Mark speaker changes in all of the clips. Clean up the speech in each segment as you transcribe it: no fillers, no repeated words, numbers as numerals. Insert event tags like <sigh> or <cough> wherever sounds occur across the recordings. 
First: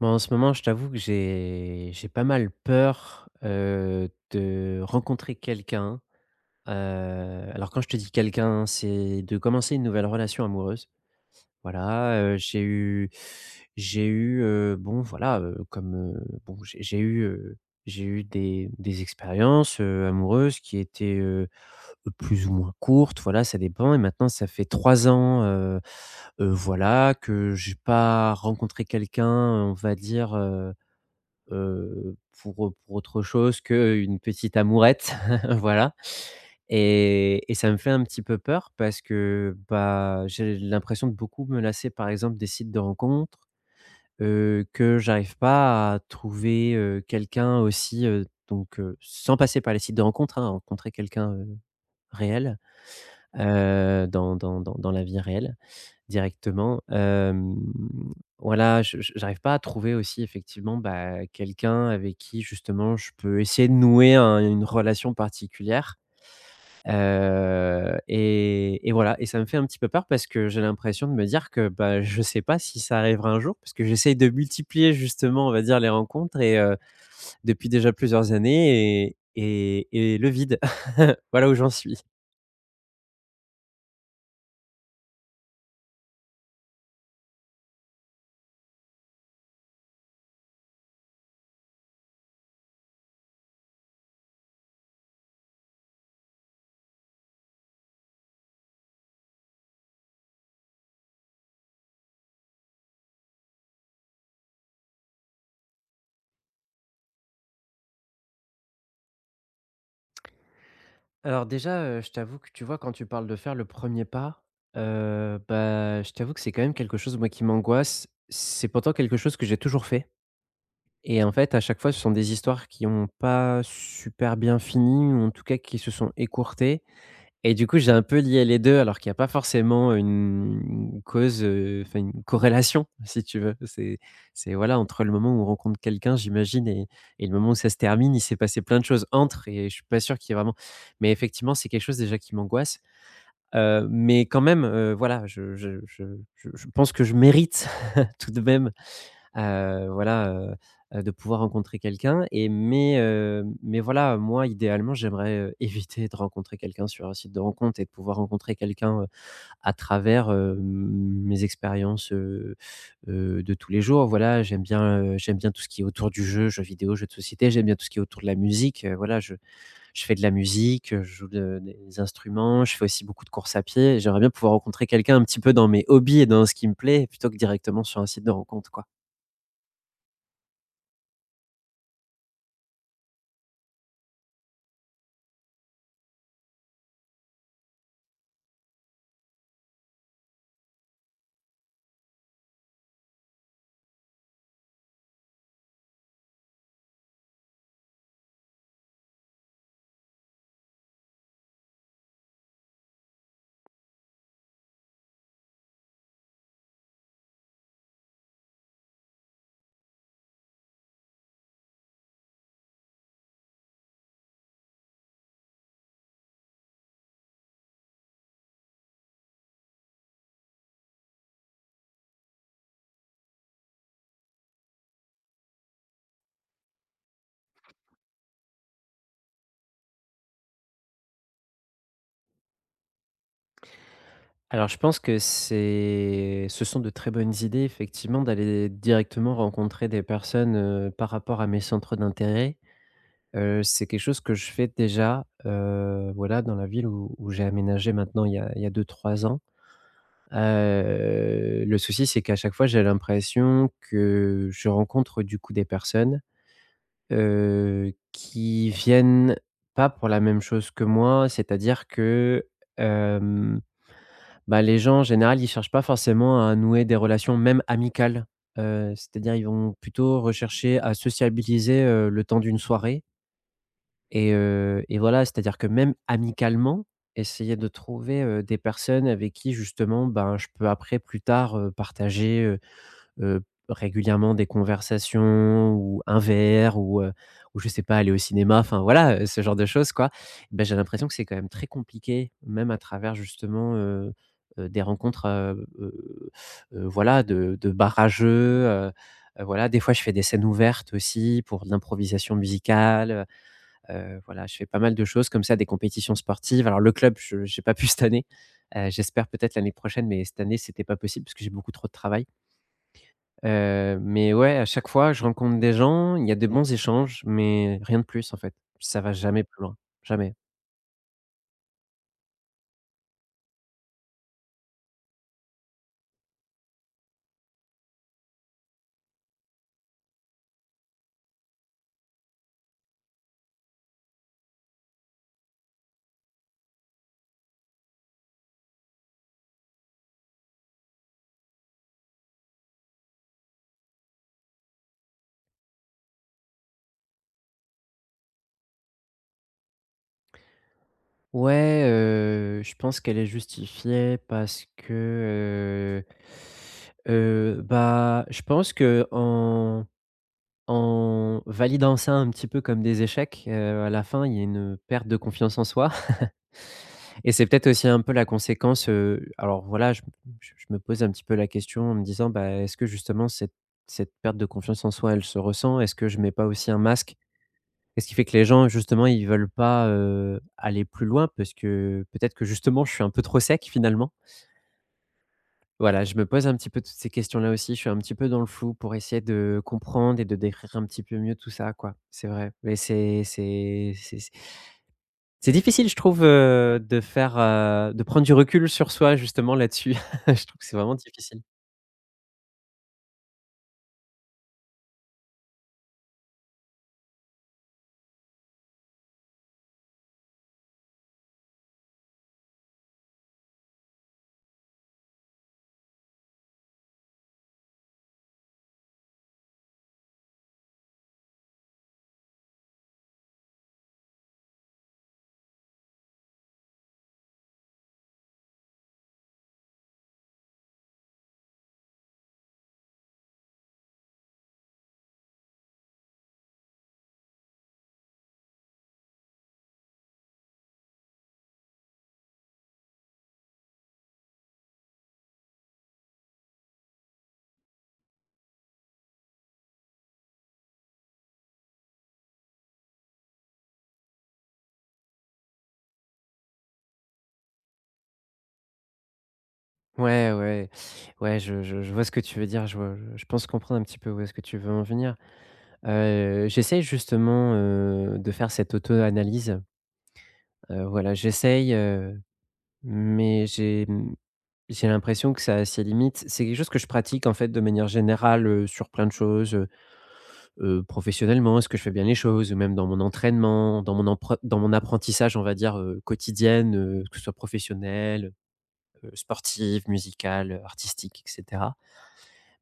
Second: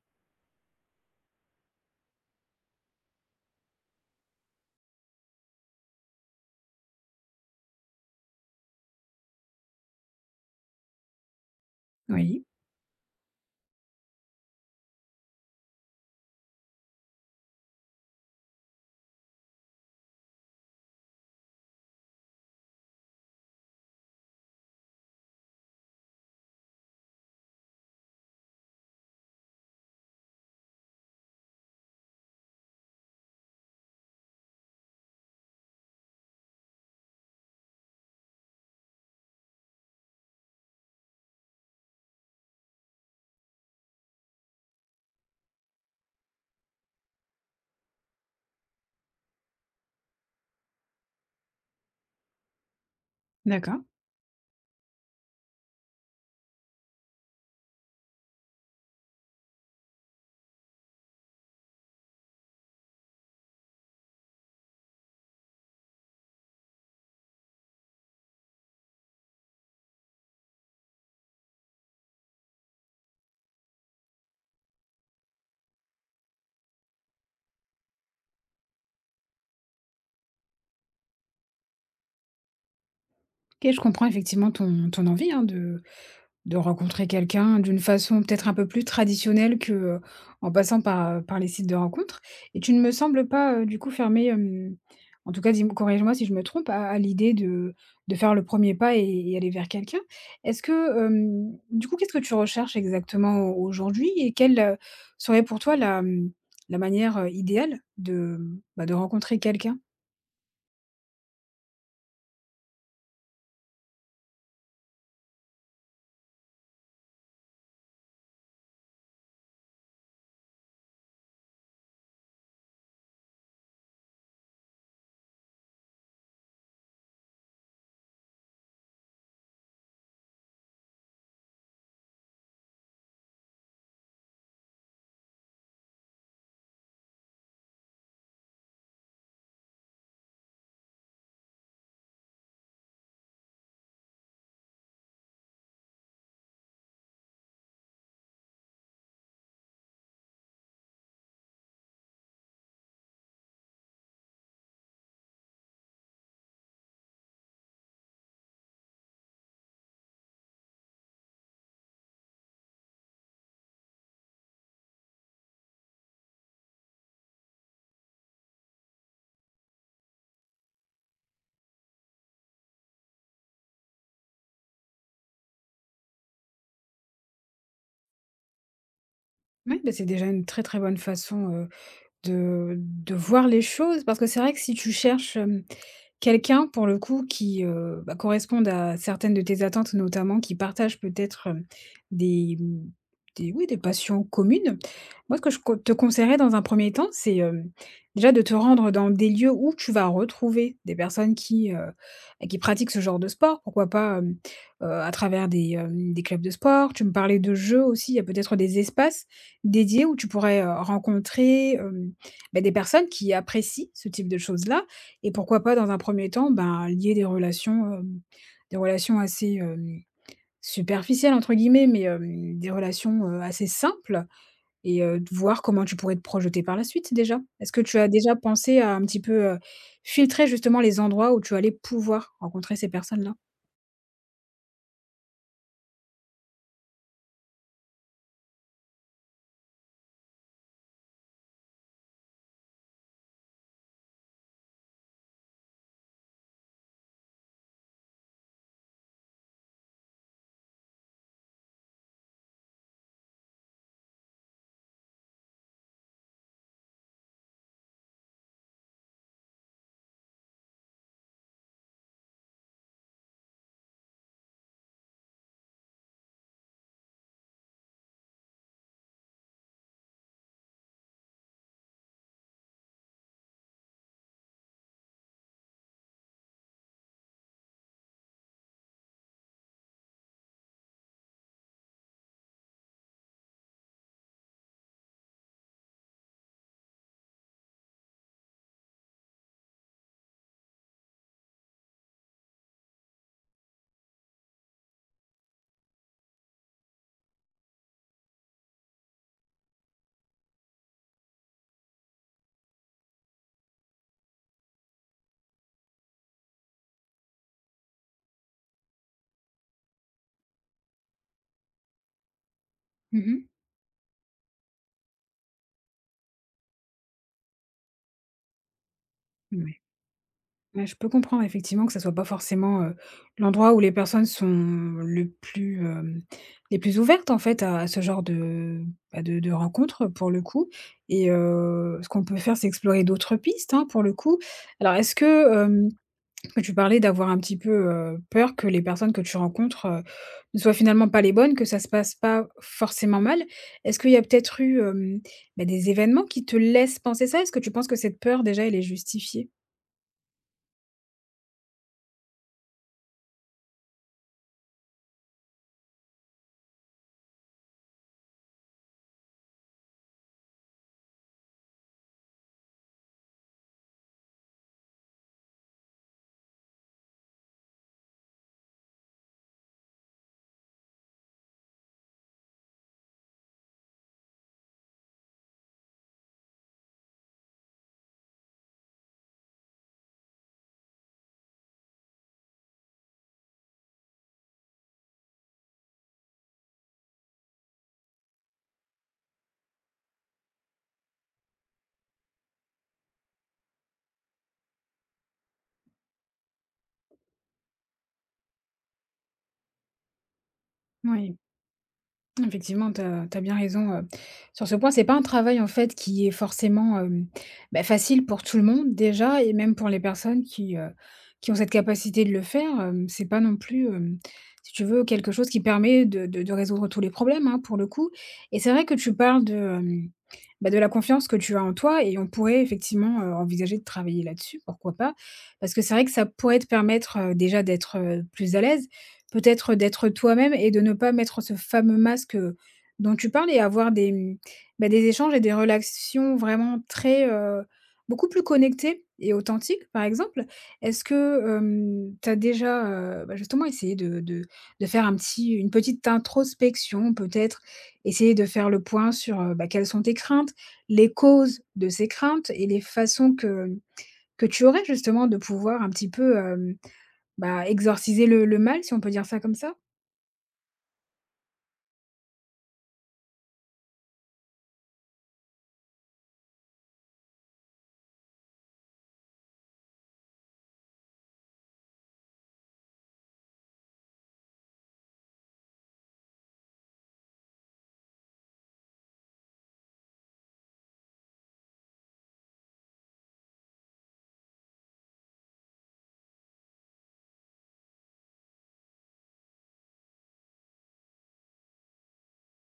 Speaker 1: Moi, en ce moment, je t'avoue que j'ai pas mal peur, de rencontrer quelqu'un. Heu, alors quand je te dis quelqu'un, c'est de commencer une nouvelle relation amoureuse. Voilà,
Speaker 2: Oui,
Speaker 1: j'ai eu, bon voilà, comme, bon j'ai eu des expériences, amoureuses qui étaient, plus ou moins courtes, voilà, ça dépend et maintenant ça fait 3 ans, voilà, que j'ai pas rencontré quelqu'un, on va dire, heu, pour autre chose qu'une petite amourette, <laughs> voilà et ça me fait un petit peu peur parce que, bah, j'ai l'impression de beaucoup me lasser, par exemple, des sites de rencontres, que j'arrive pas à trouver, quelqu'un aussi, donc sans passer par les sites de rencontres, hein, rencontrer quelqu'un, réel,
Speaker 2: d'accord.
Speaker 1: dans la vie réelle. Directement, voilà, je j'arrive pas à trouver aussi effectivement, bah, quelqu'un avec qui justement je peux essayer de nouer un une relation particulière, et voilà et ça me fait un petit peu peur parce que j'ai l'impression de me dire que, bah, je sais pas si ça arrivera un jour parce que j'essaye de multiplier justement, on va dire, les rencontres et depuis déjà plusieurs années et le vide. <laughs> Voilà où j'en suis.
Speaker 2: OK, je comprends effectivement ton envie, hein, de rencontrer quelqu'un d'une façon peut-être un peu plus traditionnelle que, en passant par, par les sites de rencontres, et tu ne me sembles pas, du coup fermé. En tout cas dis corrige-moi si je me trompe, à l'idée de faire le premier pas et et aller vers quelqu'un. Est-ce que, du coup, qu'est-ce que tu recherches exactement au aujourd'hui et quelle, serait pour toi la, la manière, idéale de, de rencontrer quelqu'un?
Speaker 1: Alors déjà, je t'avoue que tu vois, quand tu parles de faire le premier pas, bah, je t'avoue que c'est quand même quelque chose, moi, qui m'angoisse. C'est pourtant quelque chose que j'ai toujours fait et en fait, à chaque fois, ce sont des histoires qui n'ont pas super bien fini ou en tout cas qui se sont écourtées et du coup, j'ai un peu lié les 2, alors qu'il y a pas forcément une cause, enfin une corrélation, <laughs> si tu veux. C'est voilà, entre le moment où on rencontre quelqu'un, j'imagine et le moment où ça se termine, il s'est passé plein de choses entre et je suis pas sûr qu'il y ait vraiment mais effectivement, c'est quelque chose déjà qui m'angoisse, mais quand même, voilà, je pense que je mérite <laughs> tout de même, voilà, de pouvoir rencontrer quelqu'un et mais voilà, moi, idéalement, j'aimerais, <laughs> éviter de rencontrer quelqu'un sur un site de rencontre et de pouvoir rencontrer quelqu'un, à travers, mes expériences, de tous les jours. Voilà, j'aime bien tout ce qui est autour du jeu, jeux vidéo, jeux de société, j'aime bien tout ce qui est autour de la musique, voilà, je fais de la musique, je joue de des instruments, je fais aussi beaucoup de courses à pied j'aimerais bien pouvoir rencontrer quelqu'un un petit peu dans mes hobbies et dans ce qui me plaît, plutôt que directement sur un site de rencontre, quoi.
Speaker 2: Oui, bah, c'est déjà une très, très bonne façon, de voir les choses, parce que c'est vrai que si tu cherches, quelqu'un pour le coup qui, bah, corresponde à certaines de tes attentes notamment, qui partage peut-être, des, mmh, des oui, des passions communes. Moi, ce que je co te conseillerais dans un premier temps, c'est, déjà de te rendre dans des lieux où tu vas retrouver des personnes qui, bah, qui pratiquent ce genre de sport. Pourquoi pas, à travers des, des clubs de sport. Tu me parlais de jeux aussi, il y a peut-être des espaces dédiés où tu pourrais, rencontrer, bah, des personnes qui apprécient ce type de choses-là, et pourquoi pas, dans un premier temps, ben, lier des relations, des relations assez, «superficielles» entre guillemets, mais, des relations, assez simples et de voir comment tu pourrais te projeter par la suite déjà. Est-ce que tu as déjà pensé à un petit peu, filtrer justement les endroits où tu allais pouvoir rencontrer ces personnes-là?
Speaker 1: Alors je pense que c'est ce sont de très bonnes idées effectivement d'aller directement rencontrer des personnes, par rapport à mes centres d'intérêt. C'est quelque chose que je fais déjà, voilà, dans la ville où où j'ai aménagé maintenant il y a 2-3 ans. Le souci, c'est qu'à chaque fois, j'ai l'impression que je rencontre du coup des personnes, qui viennent pas pour la même chose que moi, c'est-à-dire que, bah, les gens, en général, ils cherchent pas forcément à nouer des relations même amicales. C'est-à-dire ils vont plutôt rechercher à sociabiliser, le temps d'une soirée et et voilà, c'est-à-dire que même amicalement, essayer de trouver, des personnes avec qui justement, ben, je peux après plus tard, partager, heu, régulièrement des conversations ou un verre ou je sais pas, aller au cinéma, enfin voilà, ce genre de choses quoi. Ben j'ai l'impression que c'est quand même très compliqué, même à travers justement, des rencontres, voilà de bar à jeux, voilà. Des fois, je fais des scènes ouvertes aussi pour de l'improvisation musicale, voilà. Je fais pas mal de choses comme ça, des compétitions sportives. Alors le club, je j'ai pas pu cette année, j'espère peut-être l'année prochaine, mais cette année, c'était pas possible parce que j'ai beaucoup trop de travail.
Speaker 2: Mmh.
Speaker 1: Mais ouais, à chaque fois, je rencontre des gens, il y a de bons échanges, mais rien de plus, en fait. Ça va jamais plus loin, jamais.
Speaker 2: Ouais, je peux comprendre effectivement que ça soit pas forcément, l'endroit où les personnes sont le plus, les plus ouvertes en fait à ce genre de, de rencontres pour le coup, et ce qu'on peut faire c'est explorer d'autres pistes, hein, pour le coup. Alors est-ce que, que tu parlais d'avoir un petit peu, peur que les personnes que tu rencontres, ne soient finalement pas les bonnes, que ça se passe pas forcément mal. Est-ce qu'il y a peut-être eu, bah, des événements qui te laissent penser ça? Est-ce que tu penses que cette peur déjà elle est justifiée?
Speaker 1: Ouais, je pense qu'elle est justifiée parce que, bah, je pense que en validant ça un petit peu comme des échecs, à la fin, il y a une perte de confiance en soi. Et c'est peut-être aussi un peu la conséquence, alors voilà, je me pose un petit peu la question en me disant: «Bah, est-ce que justement cette perte de confiance en soi, elle se ressent? Est-ce que je mets pas aussi un masque?» et ce qui fait que les gens justement, ils veulent pas, aller plus loin parce que peut-être que justement, je suis un peu trop sec finalement? Voilà, je me pose un petit peu toutes ces questions-là aussi, je suis un petit peu dans le flou pour essayer de comprendre et de décrire un petit peu mieux tout ça quoi. C'est vrai, mais c'est c'est c'est c'est difficile je trouve, de faire, de prendre du recul sur soi justement là-dessus. <laughs> Je trouve que c'est vraiment
Speaker 2: Oui.
Speaker 1: difficile.
Speaker 2: Effectivement, tu as bien raison, sur ce point. C'est pas un travail, en fait, qui est forcément, bah, facile pour tout le monde déjà, et même pour les personnes qui ont cette capacité de le faire, c'est pas non plus, si tu veux, quelque chose qui permet de résoudre tous les problèmes, hein, pour le coup. Et c'est vrai que tu parles de, bah, de la confiance que tu as en toi, et on pourrait effectivement, envisager de travailler là-dessus, pourquoi pas? Parce que c'est vrai que ça pourrait te permettre, déjà d'être, plus à l'aise. Peut-être d'être toi-même et de ne pas mettre ce fameux masque, dont tu parles, et avoir des, bah, des échanges et des relations vraiment très, beaucoup plus connectées et authentiques, par exemple. Est-ce que, tu as déjà, bah, justement essayé de de faire un petit une petite introspection peut-être? Essayer de faire le point sur, bah, quelles sont tes craintes, les causes de ces craintes et les façons que tu aurais justement de pouvoir un petit peu, bah, exorciser le mal, si on peut dire ça comme ça?
Speaker 1: Ouais, ouais, ouais, je vois ce que tu veux dire, je vois je pense comprendre un petit peu où est-ce que tu veux en venir. J'essaie justement, de faire cette auto-analyse, voilà, j'essaye, mais j'ai l'impression que ça a ses limites. C'est quelque chose que je pratique en fait de manière générale, sur plein de choses, professionnellement, est-ce que je fais bien les choses? Ou même dans mon entraînement, dans mon empre dans mon apprentissage, on va dire, quotidienne, que ce soit professionnelle, sportive, musicale, artistique et cetera.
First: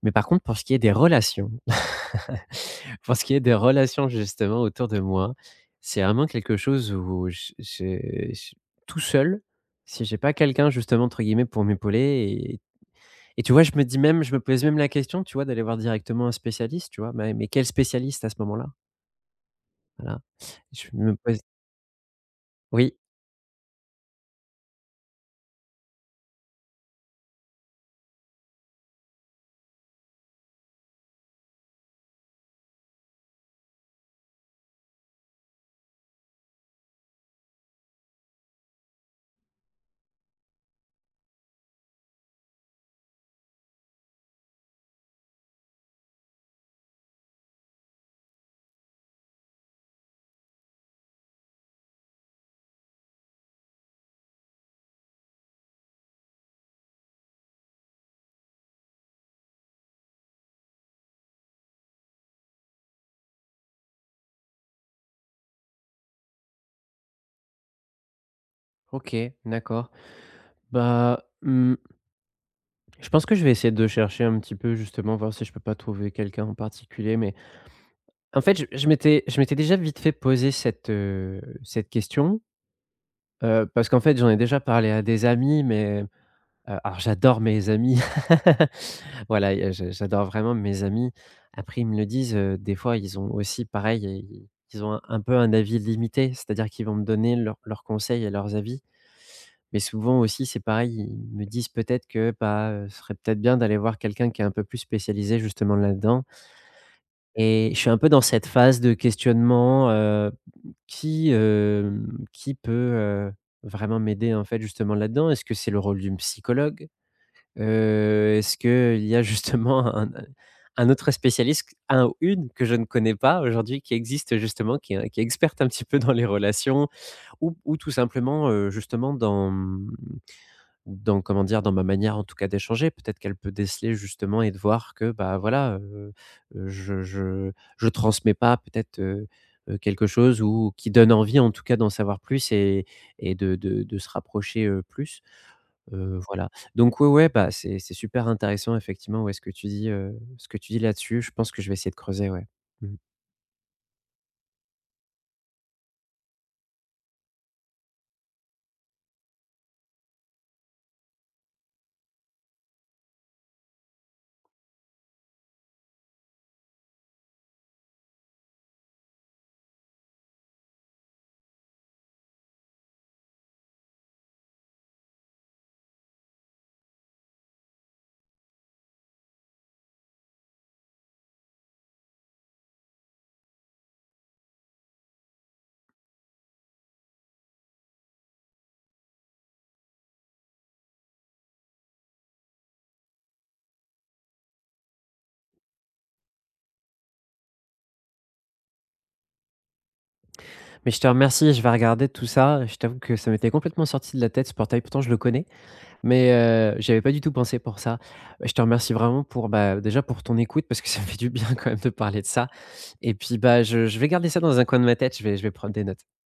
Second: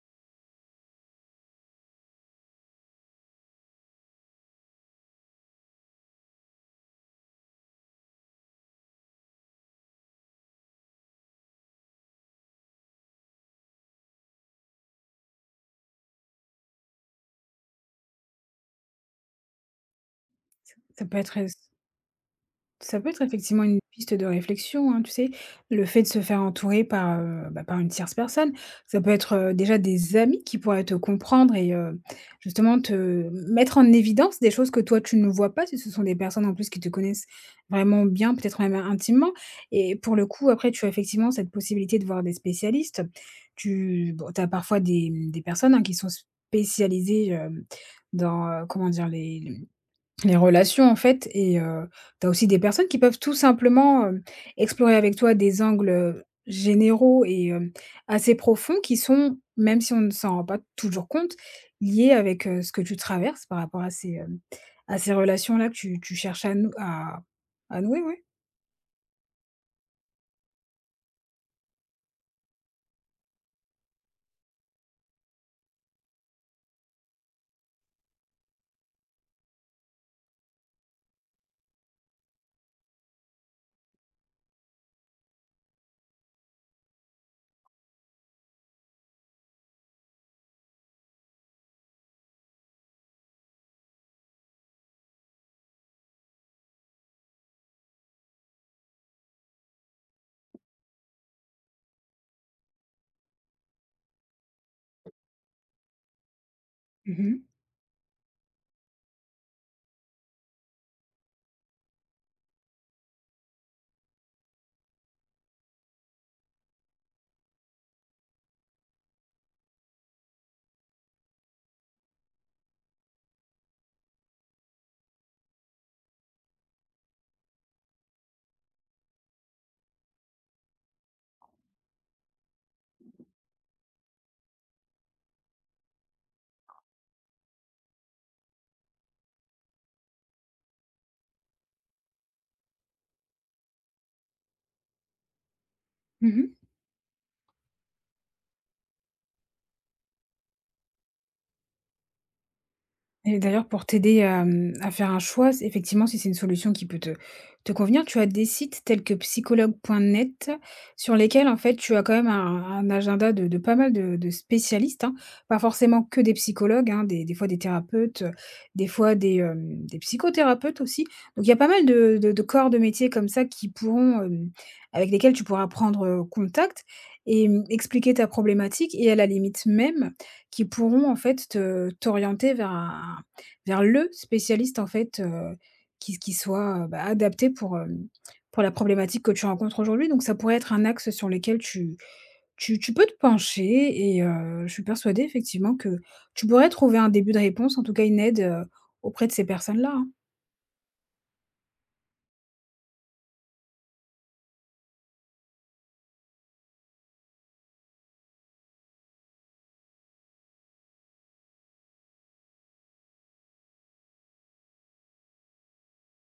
Speaker 1: Mais par contre, pour ce qui est des relations, <laughs> pour ce qui est des relations justement autour de moi, c'est vraiment quelque chose où j j'ai j tout seul, si j'ai pas quelqu'un justement entre guillemets pour m'épauler et tu vois, je me dis même je me pose même la question, tu vois, d'aller voir directement un spécialiste, tu vois? Mais quel spécialiste à ce moment-là? Voilà. Je
Speaker 2: Ça
Speaker 1: me
Speaker 2: peut être
Speaker 1: pose oui.
Speaker 2: Ça peut être effectivement une piste de réflexion, hein, tu sais? Le fait de se faire entourer par, bah, par une tierce personne. Ça peut être, déjà des amis qui pourraient te comprendre, et justement te mettre en évidence des choses que toi tu ne vois pas, si ce sont des personnes en plus qui te connaissent vraiment bien, peut-être même intimement, et pour le coup après tu as effectivement cette possibilité de voir des spécialistes. Tu as parfois des, des personnes, hein, qui sont spécialisées, dans, comment dire? Les relations, en fait, et tu as aussi des personnes qui peuvent tout simplement, explorer avec toi des angles généraux et assez profonds qui sont, même si on ne s'en rend pas toujours compte, liés avec, ce que tu traverses par rapport à ces, à ces relations-là que tu cherches à nouer, ouais.
Speaker 1: OK, d'accord. Bah, je pense que je vais essayer de chercher un petit peu justement, voir si je peux pas trouver quelqu'un en particulier, mais en fait, je m'étais déjà vite fait poser cette, cette question, parce qu'en fait, j'en ai déjà parlé à des amis, mais alors j'adore mes amis. <laughs> Voilà, y a je j'adore vraiment mes amis. Après, ils me le disent, des fois, ils ont aussi pareil, i ils ont un peu un avis limité, c'est-à-dire qu'ils vont me donner leurs conseils et leurs avis. Mais souvent aussi, c'est pareil, ils me disent peut-être que, bah, ce serait peut-être bien d'aller voir quelqu'un qui est un peu plus spécialisé justement là-dedans
Speaker 2: Mmh mh.
Speaker 1: et je suis un peu dans cette phase de questionnement, qui, qui peut, vraiment m'aider en fait justement là-dedans? Est-ce que c'est le rôle d'une psychologue? Est-ce qu'il y a justement un autre spécialiste, un ou une que je ne connais pas aujourd'hui qui existe justement, qui est experte un petit peu dans les relations ou tout simplement, justement dans comment dire? Dans ma manière en tout cas d'échanger. Peut-être qu'elle peut déceler justement et de voir que, bah, voilà, je transmets pas peut-être, quelque chose ou qui donne envie en tout cas d'en savoir plus et de se rapprocher, plus, voilà.
Speaker 2: Mmh.
Speaker 1: Donc ouais, ouais, bah, c'est super intéressant effectivement, ouais, ce que tu dis, ce que tu dis là-dessus. Je pense que je vais essayer de creuser, ouais. Mmh.
Speaker 2: Et d'ailleurs, pour t'aider à, à faire un choix, s effectivement, si c'est une solution qui peut te te convenir, tu as des sites tels que psychologue.net sur lesquels, en fait, tu as quand même un agenda de pas mal de spécialistes, hein. Pas forcément que des psychologues, hein, des fois des thérapeutes, des fois des, des psychothérapeutes aussi. Donc il y a pas mal de de corps de métier comme ça qui pourront, avec lesquels tu pourras prendre, contact et expliquer ta problématique et à la limite même, qui pourront en fait te t'orienter vers un vers le spécialiste en fait, qui soit, bah, adapté pour, pour la problématique que tu rencontres aujourd'hui. Donc ça pourrait être un axe sur lequel tu tu peux te pencher, et je suis persuadée effectivement que tu pourrais trouver un début de réponse, en tout cas une aide, auprès de ces personnes-là, hein.
Speaker 1: Mais je te remercie, je vais regarder tout ça. Je t'avoue que ça m'était complètement sorti de la tête ce portail, pourtant je le connais. Mais j'y pas du tout pensé pour ça. Bah, je te remercie vraiment pour, bah, déjà pour ton écoute parce que <laughs> ça me fait du bien quand même de parler de ça et puis, bah, je vais garder ça dans un coin de ma tête, je vais prendre des notes.